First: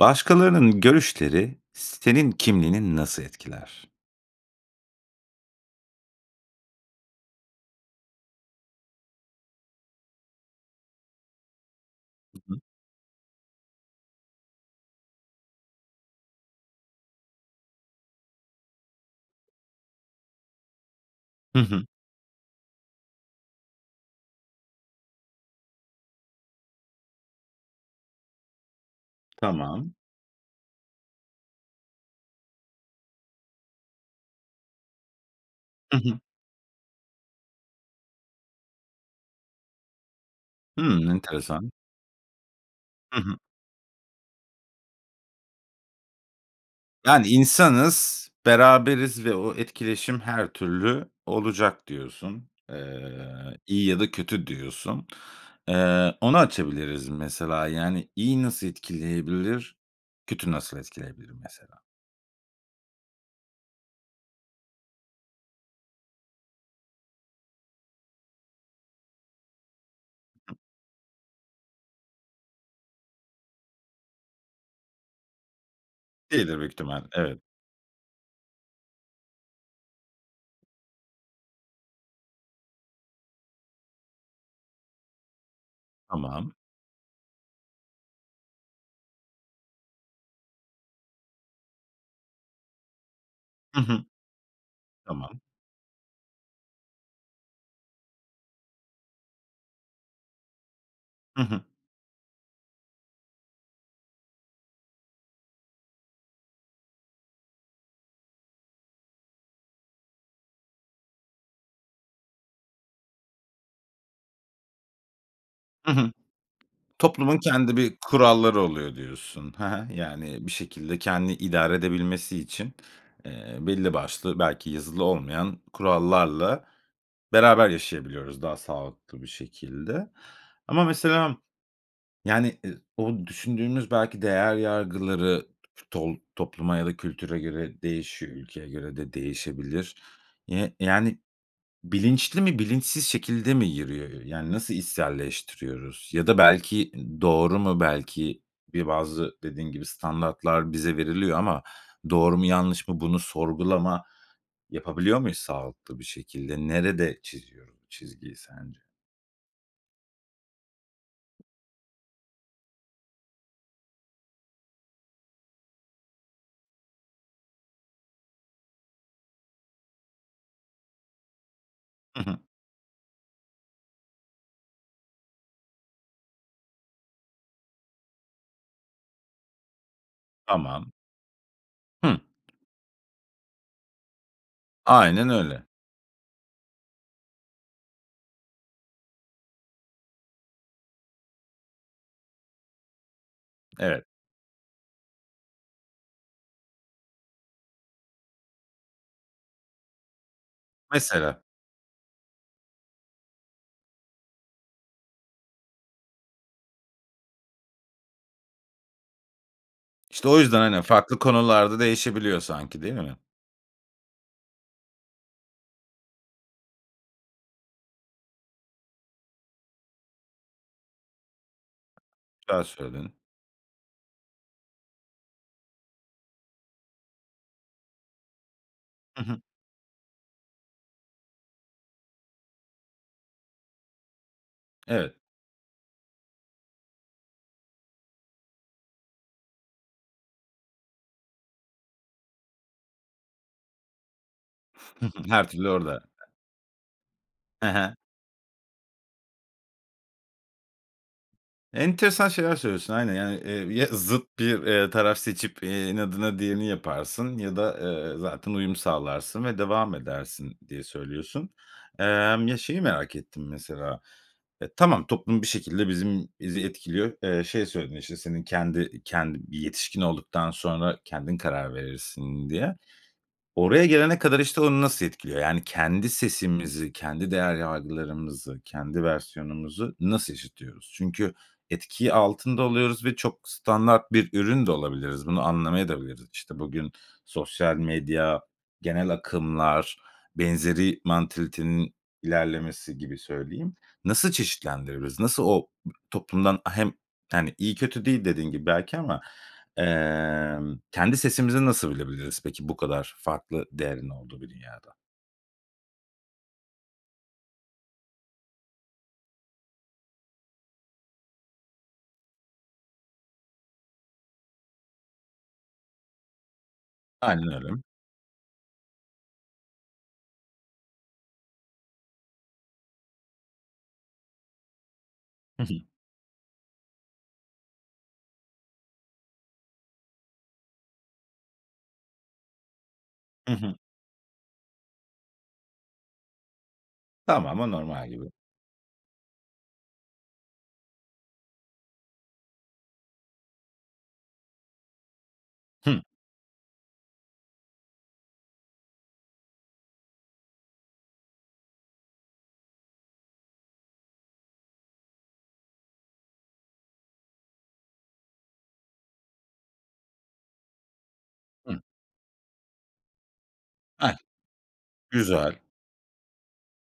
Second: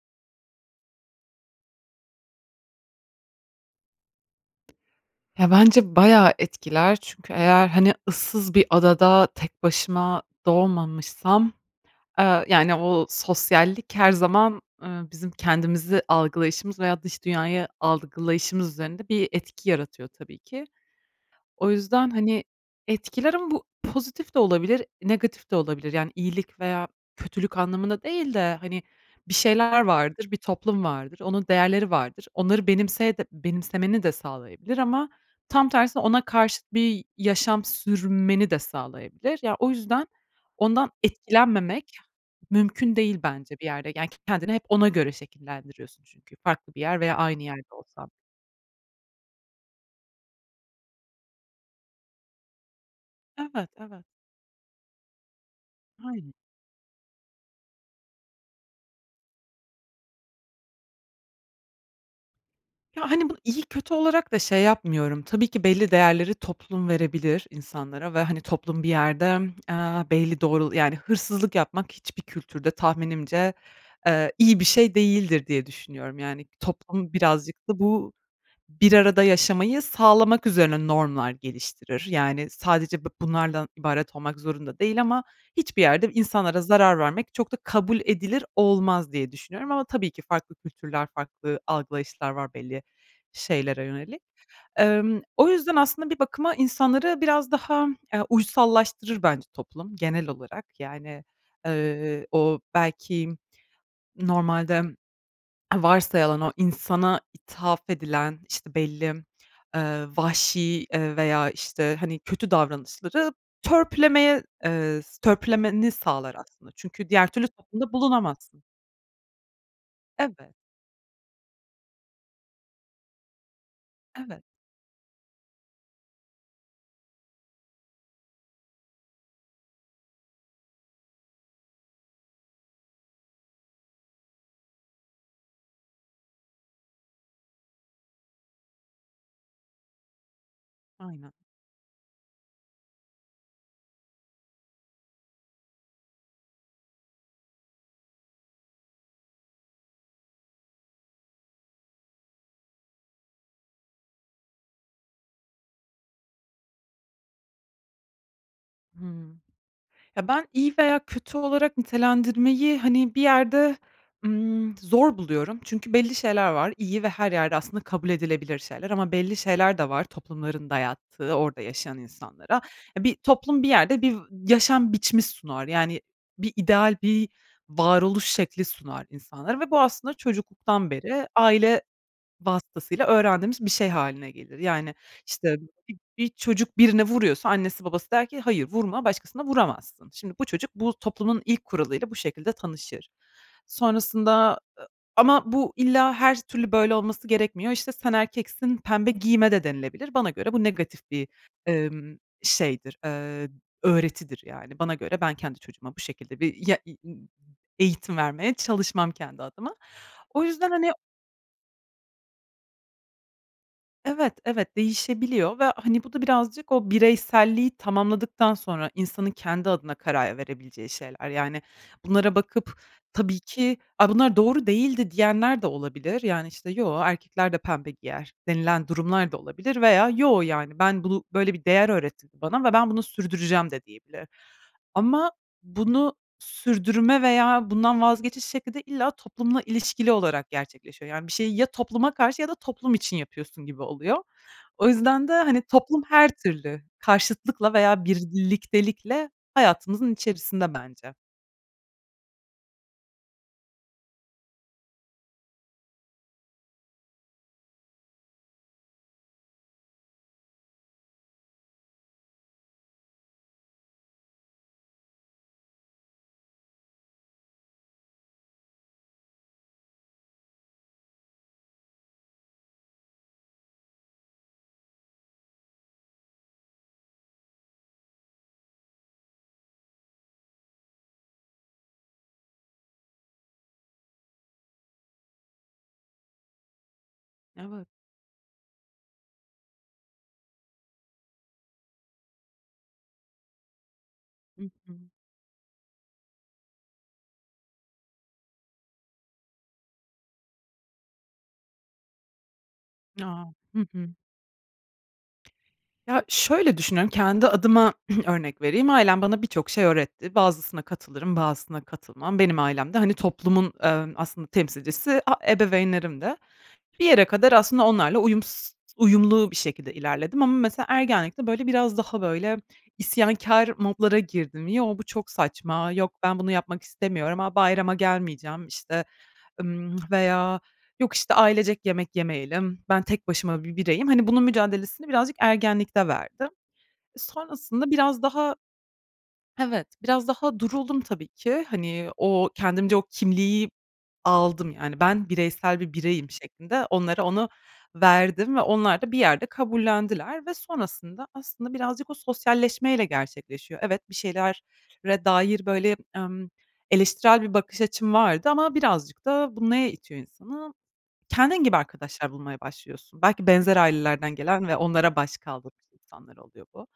Başkalarının görüşleri s senin kimliğini nasıl etkiler? Ya, bence bayağı etkiler çünkü eğer, hani, ıssız bir adada tek başıma doğmamışsam, Hı eee, hı. yani, o sosyallik her zaman, ııı, bizim kendimizi algılayışımız, veya dış dünyayı algılayışımız üzerinde bir etki yaratıyor tabii ki. Hı O hı. yüzden, hani, etkiler ama bu pozitif de olabilir, negatif de olabilir. Yani, iyilik veya kötülük anlamında değil de, hani, bir şeyler Tamam. vardır, bir toplum vardır, onun değerleri vardır, onları benimseye de benimsemeni de sağlayabilir. Ama tam Hı tersine hı. ona karşıt bir yaşam sürmeni de sağlayabilir. Ya, o yüzden ondan Hımm, enteresan. etkilenmemek mümkün Hı değil hı. bence bir yerde. Yani, k kendini hep ona göre şekillendiriyorsun çünkü farklı bir yer veya Yani aynı yer de olsa. insanız, beraberiz ve o etkileşim her türlü olacak diyorsun. Eee, Evet, iyi ya evet. da kötü diyorsun. Eee, Aynı. onu açabiliriz mesela, yani, iyi nasıl etkileyebilir, kötü nasıl etkileyebilir mesela? Ya, hani, bunu iyi kötü olarak da şey yapmıyorum, tabii ki belli değerleri toplum verebilir insanlara ve, hani, toplum bir yerde, aaa, belli [unintelligible] doğrul yani hırsızlık yapmak hiçbir kültürde tahminimce, eee, iyi bir şey değildir diye düşünüyorum. Yani, İyidir büyük ihtimal, toplum evet. birazcık da bu bir arada yaşamayı sağlamak üzerine normlar geliştirir. Yani, sadece bu bunlardan ibaret olmak zorunda değil ama hiçbir yerde Tamam. insanlara zarar vermek çok da kabul edilir olmaz diye düşünüyorum ama, tabii ki farklı kültürler, farklı algılayışlar var belli Hı şeylere hı. yönelik. Emm, Tamam. o yüzden aslında bir bakıma insanları biraz daha, eee, uysallaştırır bence toplum genel olarak. Yani, Hı hı. ııı, o belki normalde varsayılan o insana ithaf edilen işte belli, ııı, vahşi, ııı, veya işte, hani, kötü davranışları törpülemeye, ııı, s törpülemeni Hı hı. sağlar aslında. Çünkü diğer Toplumun türlü kendi toplumda bir kuralları bulunamazsın. oluyor diyorsun, he he, yani bir Evet. şekilde kendini idare edebilmesi için, eee, belli başlı Evet. belki yazılı olmayan kurallarla beraber yaşayabiliyoruz daha sağlıklı bir şekilde. Ama mesela, yani, ı o düşündüğümüz belki değer yargıları, t tol topluma ya da kültüre göre değişiyor, ülkeye göre de değişebilir. Yi yani Aynen. bilinçli mi bilinçsiz şekilde mi yürüyor? Ö yani nasıl içselleştiriyoruz ya da belki, ııı, doğru mu, belki bir bazı dediğin gibi standartlar bize veriliyor ama doğru mu yanlış mı bunu sorgulama yapabiliyor muyuz sağlıklı bir şekilde? Nerede çiziyoruz bu çizgiyi sence? Hıı, ya ben iyi veya kötü olarak nitelendirmeyi, hani, bir yerde, ımm, zor buluyorum çünkü belli şeyler var. İyi ve her yerde aslında kabul edilebilir şeyler ama belli şeyler de var, toplumların dayattığı orada yaşayan Hı hı. insanlara. Ya bir toplum bir yerde bir v yaşam biçimi sunar, yani, bir ideal bir varoluş şekli sunar insanlara ve bu aslında çocukluktan Tamam. beri aile Hı. vasıtasıyla öğrendiğimiz bir şey hâline gelir. Yani Aynen işte öyle. bir bir çocuk birine vuruyorsa annesi babası der ki "Hayır, vurma başkasına vuramazsın." Şimdi, bu çocuk bu toplumun ilk kuralıyla bu şekilde tanışır. Evet. Sonrasında, ı ama bu illa her türlü böyle olması gerekmiyor, işte, "Sen erkeksin, pembe giyme." de denilebilir. Bana göre bu negatif bir, Mesela. ımm, şeydir, ııı, öğretidir yani. Bana göre ben kendi çocuğuma bu şekilde bir ya [unintelligible] eğitim vermeye çalışmam kendi adıma. İşte o O yüzden, yüzden hani, hani farklı konularda değişebiliyor sanki değil mi? Evet, evet, değişebiliyor ve, hani, bu da birazcık o bireyselliği tamamladıktan sonra insanın kendi adına karar verebileceği şeyler. Yani bunlara Güzel bakıp, söyledin. tabii ki, “A bunlar doğru değildi.” diyenler de olabilir, yani işte “Yoo, erkekler de pembe giyer.” denilen Hı durumlar da hı. olabilir veya “Yoo, yani ben bunu böyle bir değer öğretildi bana ve ben bunu sürdüreceğim.” de diyebilir. Evet. Ama bunu sürdürme veya bundan vazgeçiş şekli de illa toplumla ilişkili olarak gerçekleşiyor. Yani bir şeyi ya topluma karşı ya da toplum için yapıyorsun gibi oluyor. O Hı hı, yüzden de, her hani, türlü orada. toplum her türlü He karşıtlıkla he. veya bir birliktelikle hayatımızın içerisinde bence. Enteresan şeyler söylüyorsun aynen. Yani, eee, ya zıt bir, eee, taraf seçip, eee, inadına diğerini yaparsın ya da, eee, zaten uyum sağlarsın ve devam edersin, diye söylüyorsun. Emm, ya şeyi merak ettim mesela, e, tamam toplum bir şekilde bizim bizi etkiliyor. Eee, şey söyledin işte senin kendi, iii, kendi bir yetişkin olduktan sonra kendin karar verirsin diye. Oraya gelene kadar işte onu nasıl etkiliyor? Yani kendi sesimizi, kendi değer yargılarımızı, kendi versiyonumuzu nasıl işitiyoruz? Çünkü etkiyi altında oluyoruz ve çok standart bir ürün de olabiliriz, bunu anlamayadabiliriz. İşte bugün sosyal Evet. medya, genel akımlar, benzeri mantalitenin ilerlemesi gibi söyleyim, nasıl Hı hı. çeşitlendirebiliriz? Nasıl o, b toplumdan, a hem, hani, iyi kötü değil dediğin gibi belki ama, emm, kendi sesimizi nasıl bilebiliriz peki bu kadar A! farklı Hı değerin hı. olduğu bir dünyada? Ya, şöyle düşünüyorum, kendi adıma, örnek vereyim, ailem bana birçok şey öğretti. Bazısına katılırım, bazısına katılmam. Benim ailem de, hani, toplumun, emm, aslında, temsilcisi a ebeveynlerimdi. Bir yere kadar, Aynen öyle. aslında, onlarla uyums uyumlu bir şekilde ilerledim ama, mesela ergenlikte, böyle, biraz daha böyle, isyankâr modlara girdim. Yo, bu çok Hı hı. saçma, yok, ben bunu yapmak istemiyorum. A, bayrama gelmeyeceğim. İşte, ımm, veya yok, işte, ailecek yemek yemeyelim. Ben tek Hı başıma hı. bir bireyim. Hani, bunun mücadelesini birazcık ergenlikte verdim. E, Tamamı sonrasında, normal biraz gibi. daha Evet, biraz daha duruldum, tabii ki. Hani, o kendimce o kimliği aldım, yani, ben bireysel bir Hı. bireyim şeklinde onlara onu verdim ve onlar da bir yerde kabullendiler ve sonrasında, aslında birazcık o sosyalleşmeyle gerçekleşiyor. Evet, bir şeylere dair, böyle, emm, eleştirel bir bakış açım vardı ama birazcık da bu neye itiyor insanı? Kendin gibi Hı. arkadaşlar bulmaya başlıyorsun. Belki benzer A, ailelerden gelen ve onlara Güzel. başkaldırmış insanlar oluyor bu.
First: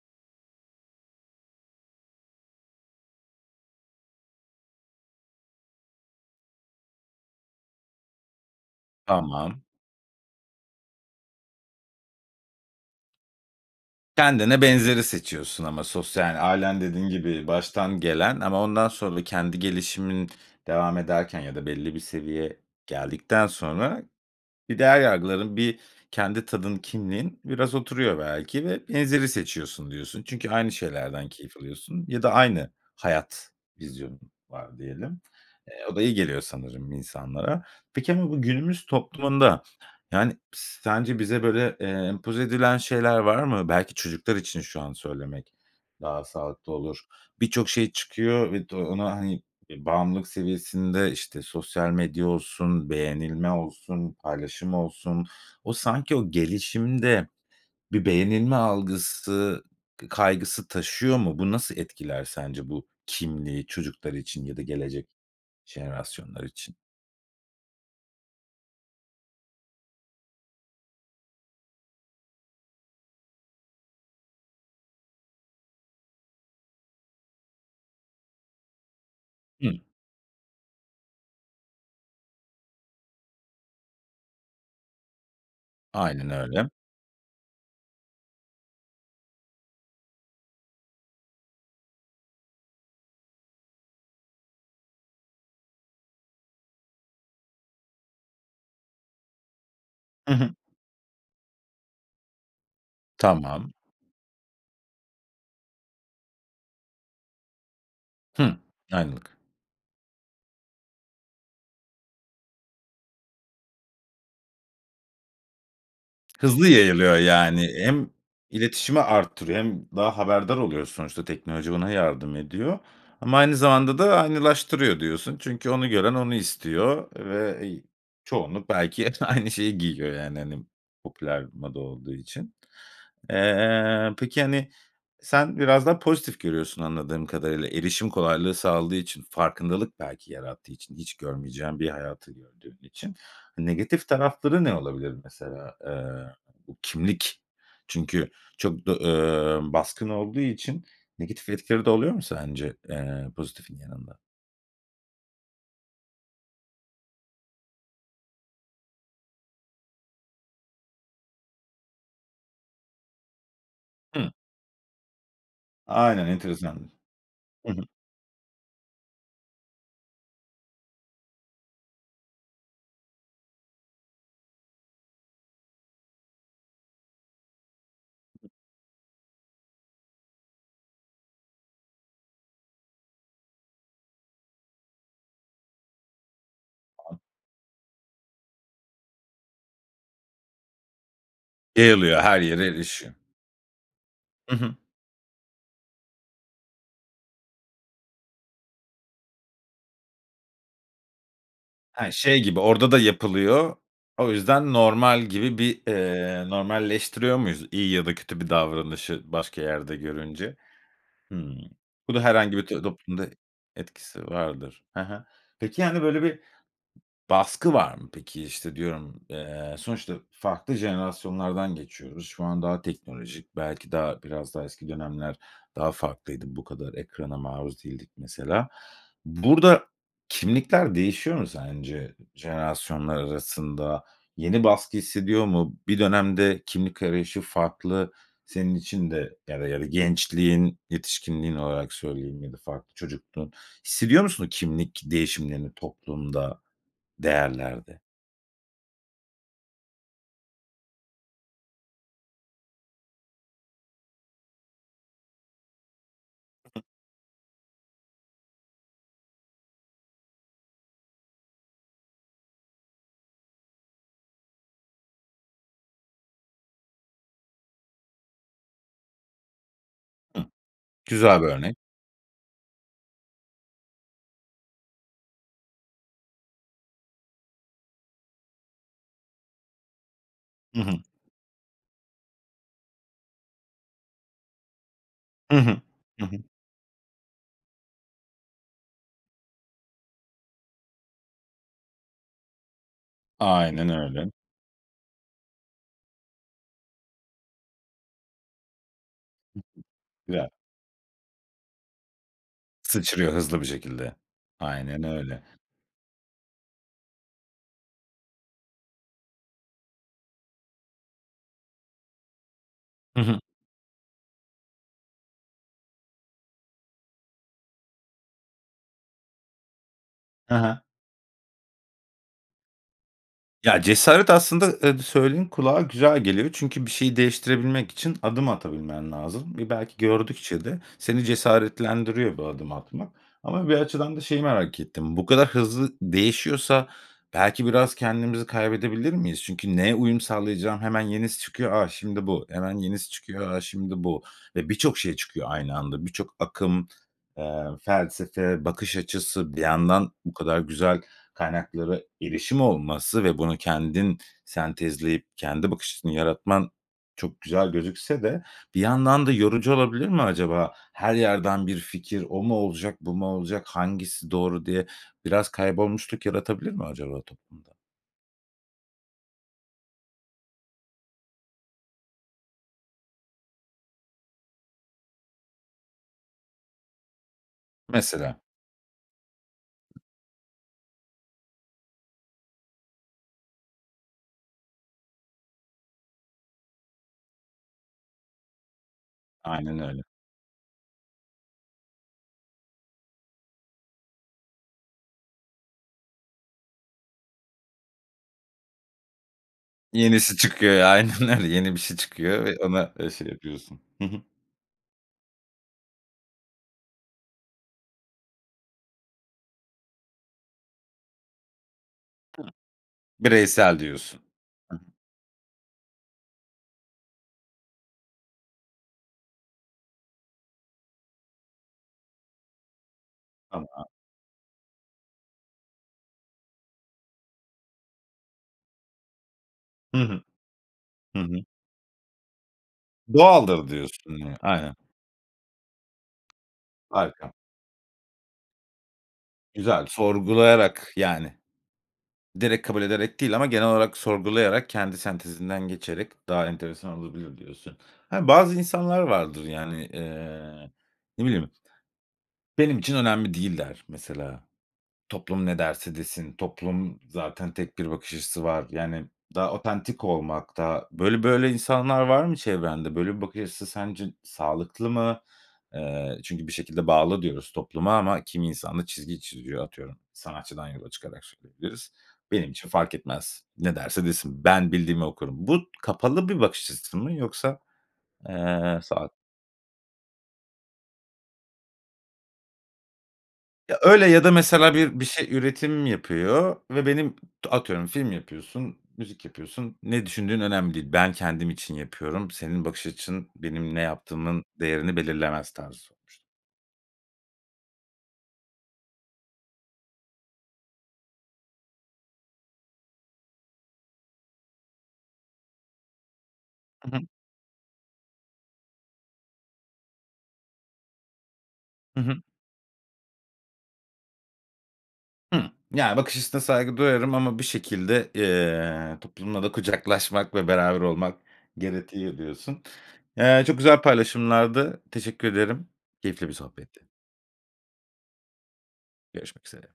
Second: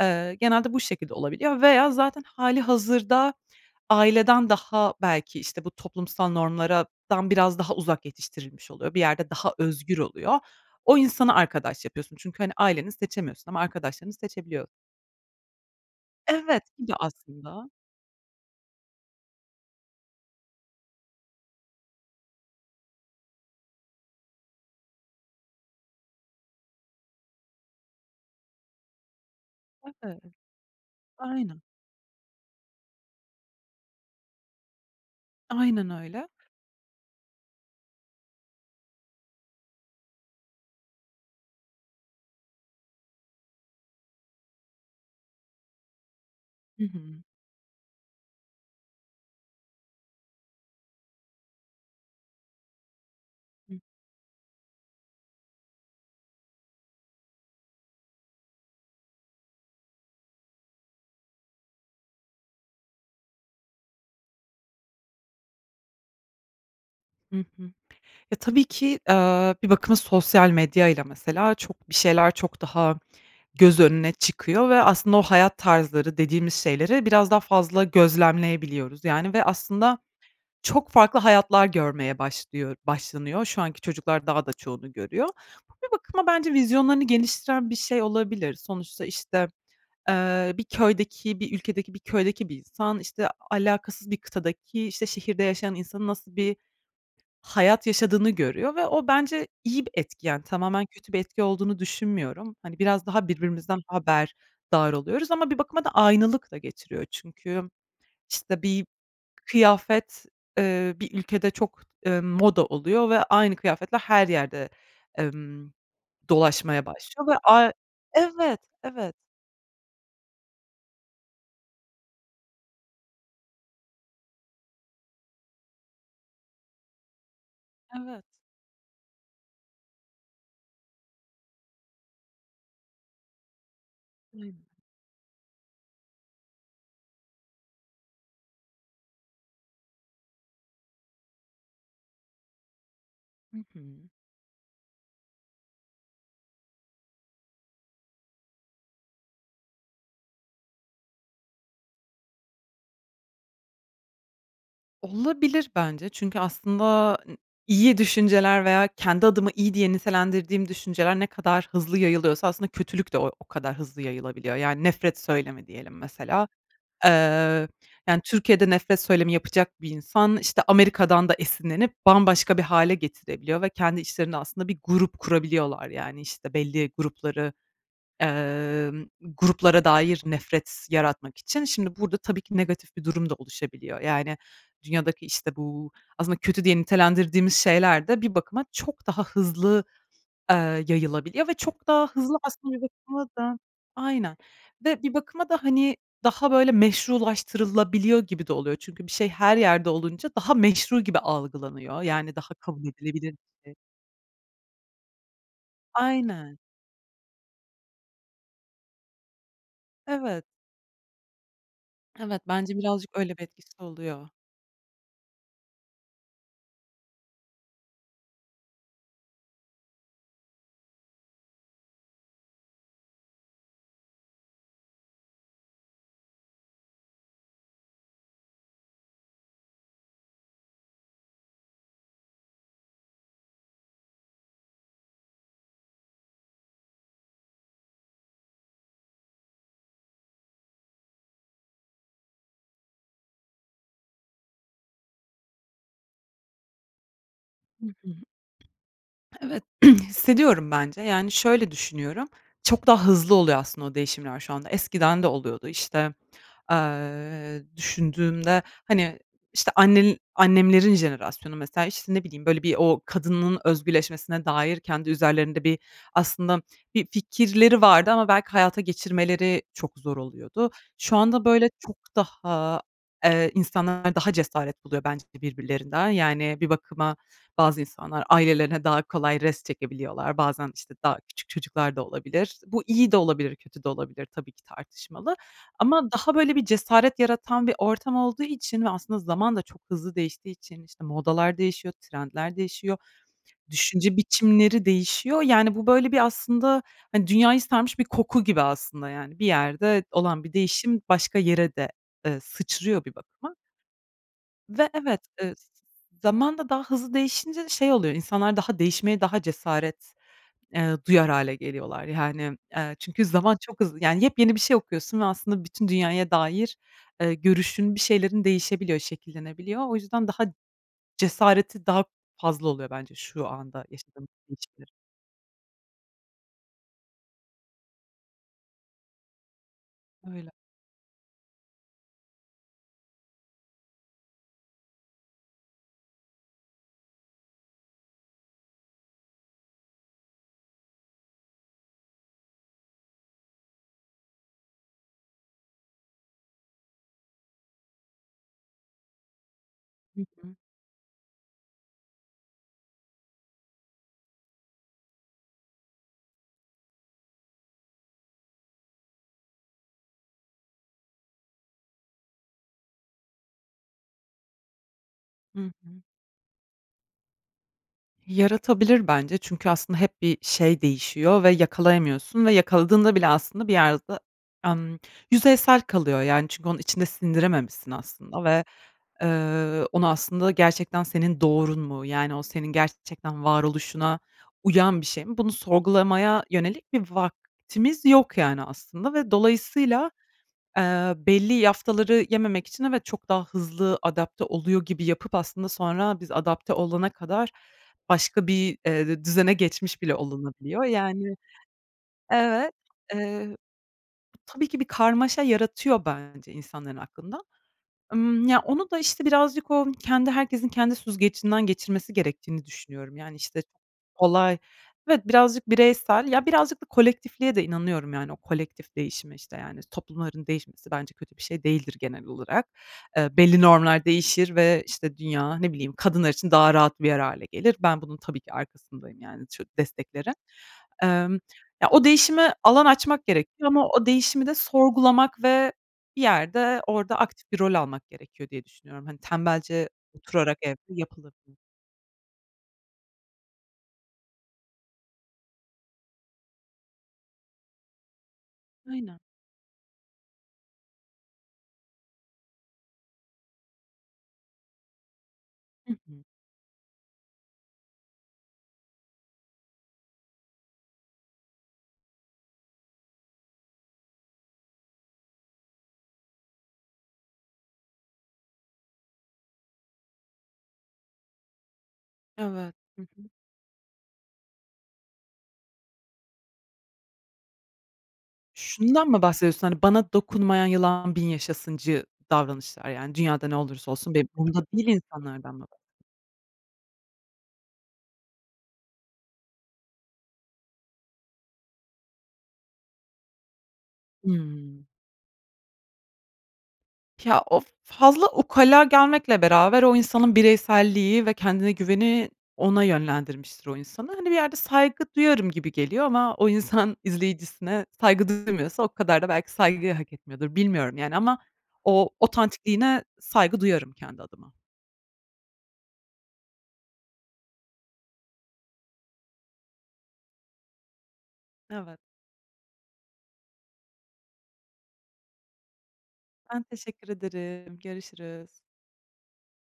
Eee, genelde bu şekilde olabiliyor veya zaten hâlihazırda aileden daha, belki, işte, bu toplumsal normlarlardan biraz daha uzak yetiştirilmiş oluyor, bir yerde daha Tamam. özgür oluyor. O insana arkadaş yapıyorsun çünkü, hani, aileni seçemiyorsun ama arkadaşlarını Kendine seçebiliyo benzeri seçiyorsun ama sosyal, Evet, hâlen, etkiliyor, dediğin gibi aslında. baştan gelen ama ondan sonra kendi gelişimin devam ederken ya da belli bir seviye geldikten sonra bir değer yargıların, bir kendi tadın, kimliğin biraz oturuyor belki, vb. seçiyorsun, diyorsun. Evet. Çünkü aynı şeylerden keyif Aynen. alıyorsun ya da aynı hayat vizyonun var diyelim. Eee, Aynen o da iyi öyle. geliyor sanırım insanlara. Peki, bu bu günümüz toplumunda, yani, pıs sence bize böyle, eee, empoze edilen şeyler var mı? Belki çocuklar için şu an söylemek daha sağlıklı Hı olur. hı. Birçok şey çıkıyor ve de ona, hani, eee, bağımlılık seviyesinde, işte, sosyal medya olsun, beğenilme Hı. olsun, paylaşım olsun. O, sanki o gelişiminde bir beğenilme algısı, kaygısı taşıyor mu? Bu nasıl etkiler sence bu kimliği çocuklar için ya da gelecek jenerasyonlar için? Hı hı. Ya, tabii ki, eee, bir bakıma sosyal medyayla mesela çok, bir şeyler çok daha göz önüne çıkıyor ve aslında o hayat tarzları dediğimiz şeyleri biraz daha fazla gözlemleyebiliyoruz. Yani, ve Hı. aslında çok farklı hayatlar görmeye başlıyor başlanıyor. Şu anki çocuklar daha da çoğunu görüyor. Ama bir bakıma Aynen bence öyle. vizyonlarını geliştiren bir şey olabilir. Sonuçta işte, eee, bir köydeki bir ülkedeki bir köydeki bir insan, işte, alakasız bir kıtadaki işte şehirde yaşayan insanın nasıl bir hayat yaşadığını görüyor ve o bence iyi bir etki, Hı yani, hı. tamamen kötü bir etki olduğunu düşünmüyorum. Hani, biraz daha Tamam. birbirimizden haberdar oluyoruz. Ama bir bakıma da aynılık da getiriyor çünkü Hıı, işte bir aynılık. kıyafet, eee, bir ülkede çok, eee, moda oluyor ve aynı kıyafetle her yerde, emm, Hızlı dolaşmaya yayılıyor, başlıyor ve yani, ay hem Evet, iletişimi evet. arttırıyor hem daha haberdar oluyoruz. Sonuçta teknoloji ona yardım ediyor. Ama aynı zamanda da aynılaştırıyor diyorsun çünkü onu gören onu istiyor ve, iii, Evet. çoğunluk belki hep aynı şeyi giyiyor. Yani, hani, popüler moda olduğu için. Eee, peki, Hıı. hani, sen biraz daha pozitif görüyorsun anladığım kadarıyla erişim kolaylığı sağladığı için, farkındalık belki yarattığı için hiç görmeyeceğin bir hayatı gördüğün için. Hı Negatif hı. tarafları ne olabilir mesela? Eee, bu kimlik çünkü çok do eee, baskın olduğu için negatif etkileri de oluyor mu sence, eee, pozitifin yanında? Olabilir bence. Çünkü aslında, ııı, iyi düşünceler veya kendi adıma iyi diye nitelendirdiğim düşünceler ne kadar hızlı yayılıyorsa aslında kötülük de o o kadar hızlı Hı. yayılabiliyor. Yani, nefret söylemi diyelim Aynen, mesela. enteresandır. Eee, Hı hı. yani, Türkiye'de nefret söylemi yapacak bir insan, işte, Amerika'dan da esinlenip bambaşka bir hâle getirebiliyor ve kendi içlerinde aslında bir grup kurabiliyorlar yani, işte, belli grupları, emm, gruplara dair nefret yaratmak için. Şimdi burada tabii ki negatif bir durum da oluşabiliyor. Yani, dünyadaki, işte, bu aslında kötü diye Tamam. nitelendirdiğimiz şeyler de bir bakıma çok daha hızlı, eee, yayılabiliyor ve çok daha Yayılıyor. hızlı Her yere aslında bir erişiyor. bakıma da Aynen Hı hı. ve bir bakıma da, hani, daha böyle meşrulaştırılabiliyor gibi de oluyor. Çünkü bir şey her yerde olunca daha meşru gibi algılanıyor, He, yani şey daha gibi kabul orada da edilebilir bir şey. yapılıyor, o yüzden normal gibi bir, eee, Aynen. normalleştiriyor muyuz? İyi ya da kötü bir davranışı başka yerde Evet. görünce. Hıı. Bu da Evet, herhangi bir bence t birazcık toplumda öyle bir etkisi etkisi oluyor. vardır. Hı hı. Peki, hani, böyle bir baskı var mı peki? İşte, diyorum, eee, sonuçta farklı jenerasyonlardan geçiyoruz. Şu an daha teknolojik belki daha biraz daha eski dönemler daha farklıydı. Bu kadar ekrana maruz değildik mesela. Burada kimlikler değişiyor mu sence jenerasyonlar arasında? Yeni baskı hissediyor mu? Bir dönemde kimlik arayışı farklı senin için de ya da ya gençliğin, yetişkinliğin olarak söyleyeyim ya da farklı çocukluğun. Hissediyor musun o kimlik değişimlerini toplumda, Hı değerlerde? hı. Evet, hissediyorum bence, yani, şöyle düşünüyorum; çok daha hızlı oluyor aslında o değişimler şu anda. Eskiden de oluyordu, işte, Hı hı. eee, düşündüğümde, hani, işte, annenl annemlerin jenerasyonu mesela, işte, ne bileyim, böyle, bir, o kadının özgürleşmesine dair kendi üzerlerinde bir aslında bir fikirleri vardı ama belki hayata geçirmeleri çok zor Hıh! oluyordu. Şu Güzel anda bir böyle örnek. çok daha, eee, insanlar daha cesaret buluyor bence de birbirlerinden. Yani, bir bakıma, bazı insanlar ailelerine daha kolay rest çekebiliyorlar. Bazen, Hı hı. işte, daha küçük çocuklar da olabilir. Bu iyi de olabilir, kötü de olabilir tabii ki tartışmalı Hı hı. ama Hı daha hı. böyle bir cesaret yaratan bir ortam olduğu için ve aslında zaman da çok hızlı değiştiği için, işte, modalar değişiyor, trendler değişiyor, Aynen düşünce öyle. biçimleri değişiyor, yani, bu böyle bir aslında, hani, dünyayı sarmış bir koku gibi aslında, yani, bir Hı hı. yerde olan Güzel. bir değişim başka yere de, eee, sıçrıyor bir Sıçrıyor bakıma. hızlı bir şekilde, Ve aynen evet, öyle. ııı, z z zaman da daha hızlı değişince de şey oluyor, insanlar daha değişmeye daha cesaret, eee, duyar hâle geliyorlar, yani, eee, Hı çünkü hı. zaman çok hızlı, yani, yepyeni bir şey okuyorsun ve aslında bütün dünyaya dair, ııı, görüşün, bir şeylerin değişebiliyor, şekillenebiliyor. O yüzden daha Hı hı. cesareti daha fazla oluyor bence şu Ya, anda yaşadığımız cesaret aslında, değişimlerin. ııı, d söylediğin kulağa güzel geliyor. Çünkü bir şeyi değiştirebilmek için adım atabilmen lazım. E, belki Öyle. gördükçe de seni cesaretlendiriyor bu adımı atmak. Ama bir açıdan da şeyi merak ettim, bu kadar hızlı değişiyorsa belki biraz kendimizi kaybedebilir miyiz? Çünkü neye uyum sağlayacağım? Hemen yenisi çıkıyor; "A! Şimdi bu" hemen yenisi çıkıyor; "A! Şimdi bu" ve birçok şey çıkıyor aynı anda. Birçok akım, eee, felsefe, bakış açısı, bir yandan Hı bu hı. kadar güzel kaynaklara erişim olması ve bunu kendin sentezleyip kendi bakış açısını yaratman çok güzel gözükse de bir yandan da yorucu olabilir mi acaba? Her yerden bir fikir; "O mu olacak, bu mu olacak, hangisi doğru?" diye biraz Hı hı. kaybolmuşluk yaratabilir mi acaba toplumda? Yaratabilir bence çünkü aslında hep bir şey değişiyor ve yakalayamıyorsun ve yakaladığında bile aslında bir yerde, emm, yüzeysel kalıyor, yani, çünkü onun içinde sindirememişsin Mesela. aslında ve, eee, onu aslında gerçekten senin doğrun mu, yani, o senin gerçekten varoluşuna uyan bir şey mi, bunu sorgulamaya yönelik bir vaktimiz yok, yani, aslında ve Aynen öyle. dolayısıyla, eee, belli yaftaları yememek için evet, çok daha hızlı adapte oluyor gibi yapıp aslında sonra biz adapte olana kadar başka bir, eee, d düzene geçmiş bile Yenisi çıkıyor, olunabiliyor. ya aynen Yani, öyle. Yeni bir şey çıkıyor ve evet. ona, eee, şey Eee, yapıyorsun. Hı hı. tabii ki bir karmaşa yaratıyor bence insanların aklında. Imm, ya onu da işte birazcık o kendi, herkesin kendi süzgecinden geçirmesi Hı. gerektiğini düşünüyorum. Yani, işte, Bireysel diyorsun. olay, Hı hı. evet birazcık bireysel ya birazcık da kolektifliğe de inanıyorum, yani, o kolektif değişime, işte, yani, toplumların değişmesi bence kötü bir şey değildir genel olarak. Eee, belli Tamam. normlar değişir ve, işte, dünya ne bileyim, kadınlar için daha rahat bir yer hâle gelir. Ben, bunun tabii ki arkasındayım, yani, çok Hı hı. desteklerim. Hı Emm, hı. ya o değişime alan açmak gerekiyor Doğaldır ama o diyorsun ya, değişimi de aynen. sorgulamak ve bir yerde orada Harika. aktif bir rol almak gerekiyor diye düşünüyorum. Hani, Güzel, tembelce oturarak evde sorgulayarak, yani, yapılıır [unintelligible] direkt kabul ederek değil ama genel olarak sorgulayarak, kendi sentezinden geçerek daha enteresan olabilir diyorsun. Hani, bazı insanlar Aynen. vardır yani. Eee, ne bileyim? "Benim için önemli değil" der mesela. "Toplum ne Hı derse hı. desin, toplum zaten tek bir bakış açısı var." Yani, daha otantik olmak da Böyle, böyle, insanlar var mı çevrende? Böyle bir bakış açısı sence sağlıklı mı? Eee, çünkü bir şekilde bağlı diyoruz topluma ama kimi insan da çizgi çiziyor, atıyorum, sanatçıdan yola çıkarak söyleyebiliriz. "Benim için Evet, fark hı hı. etmez, ne derse desin, ben bildiğimi okurum." Bu, kapalı bir bakış açısı mı, yoksa? Eee Şundan sa mı bahsediyorsun? Hani, bana dokunmayan yılan bin yaşasıncı davranışlar, yani, dünyada ne Ya olursa öyle olsun, ya benim da umrumda mesela değil bir bir şey insanlardan mı bahsediyorsun? üretim yapıyor ve benim atıyorum, film yapıyorsun, müzik yapıyorsun, ne düşündüğün önemli değil. Ben, kendim için yapıyorum, senin bakış açın benim ne yaptığımın Hıı. değerini belirlemez tarzı sormuştum. Ya, o fazla ukala gelmekle beraber, o insanın bireyselliği ve kendine güveni ona yönlendirmiştir o insanı. Hani, bir yerde saygı duyarım gibi geliyor ama o Hı insan hı. izleyicisine saygı duymuyorsa o kadar da belki saygıyı hak etmiyordur. Bilmiyorum, yani, ama Hı o, hı. otantikliğine saygı duyarım kendi adıma. Hı, yani, bakış açısına saygı duyarım ama bir şekilde, eee, toplumla da kucaklaşmak ve beraber olmak Evet. gerekiyor diyorsun. Eee, çok güzel paylaşımlardı, teşekkür ederim, keyifli bir Ben, sohbetti. teşekkür ederim, görüşürüz! Görüşmek üzere.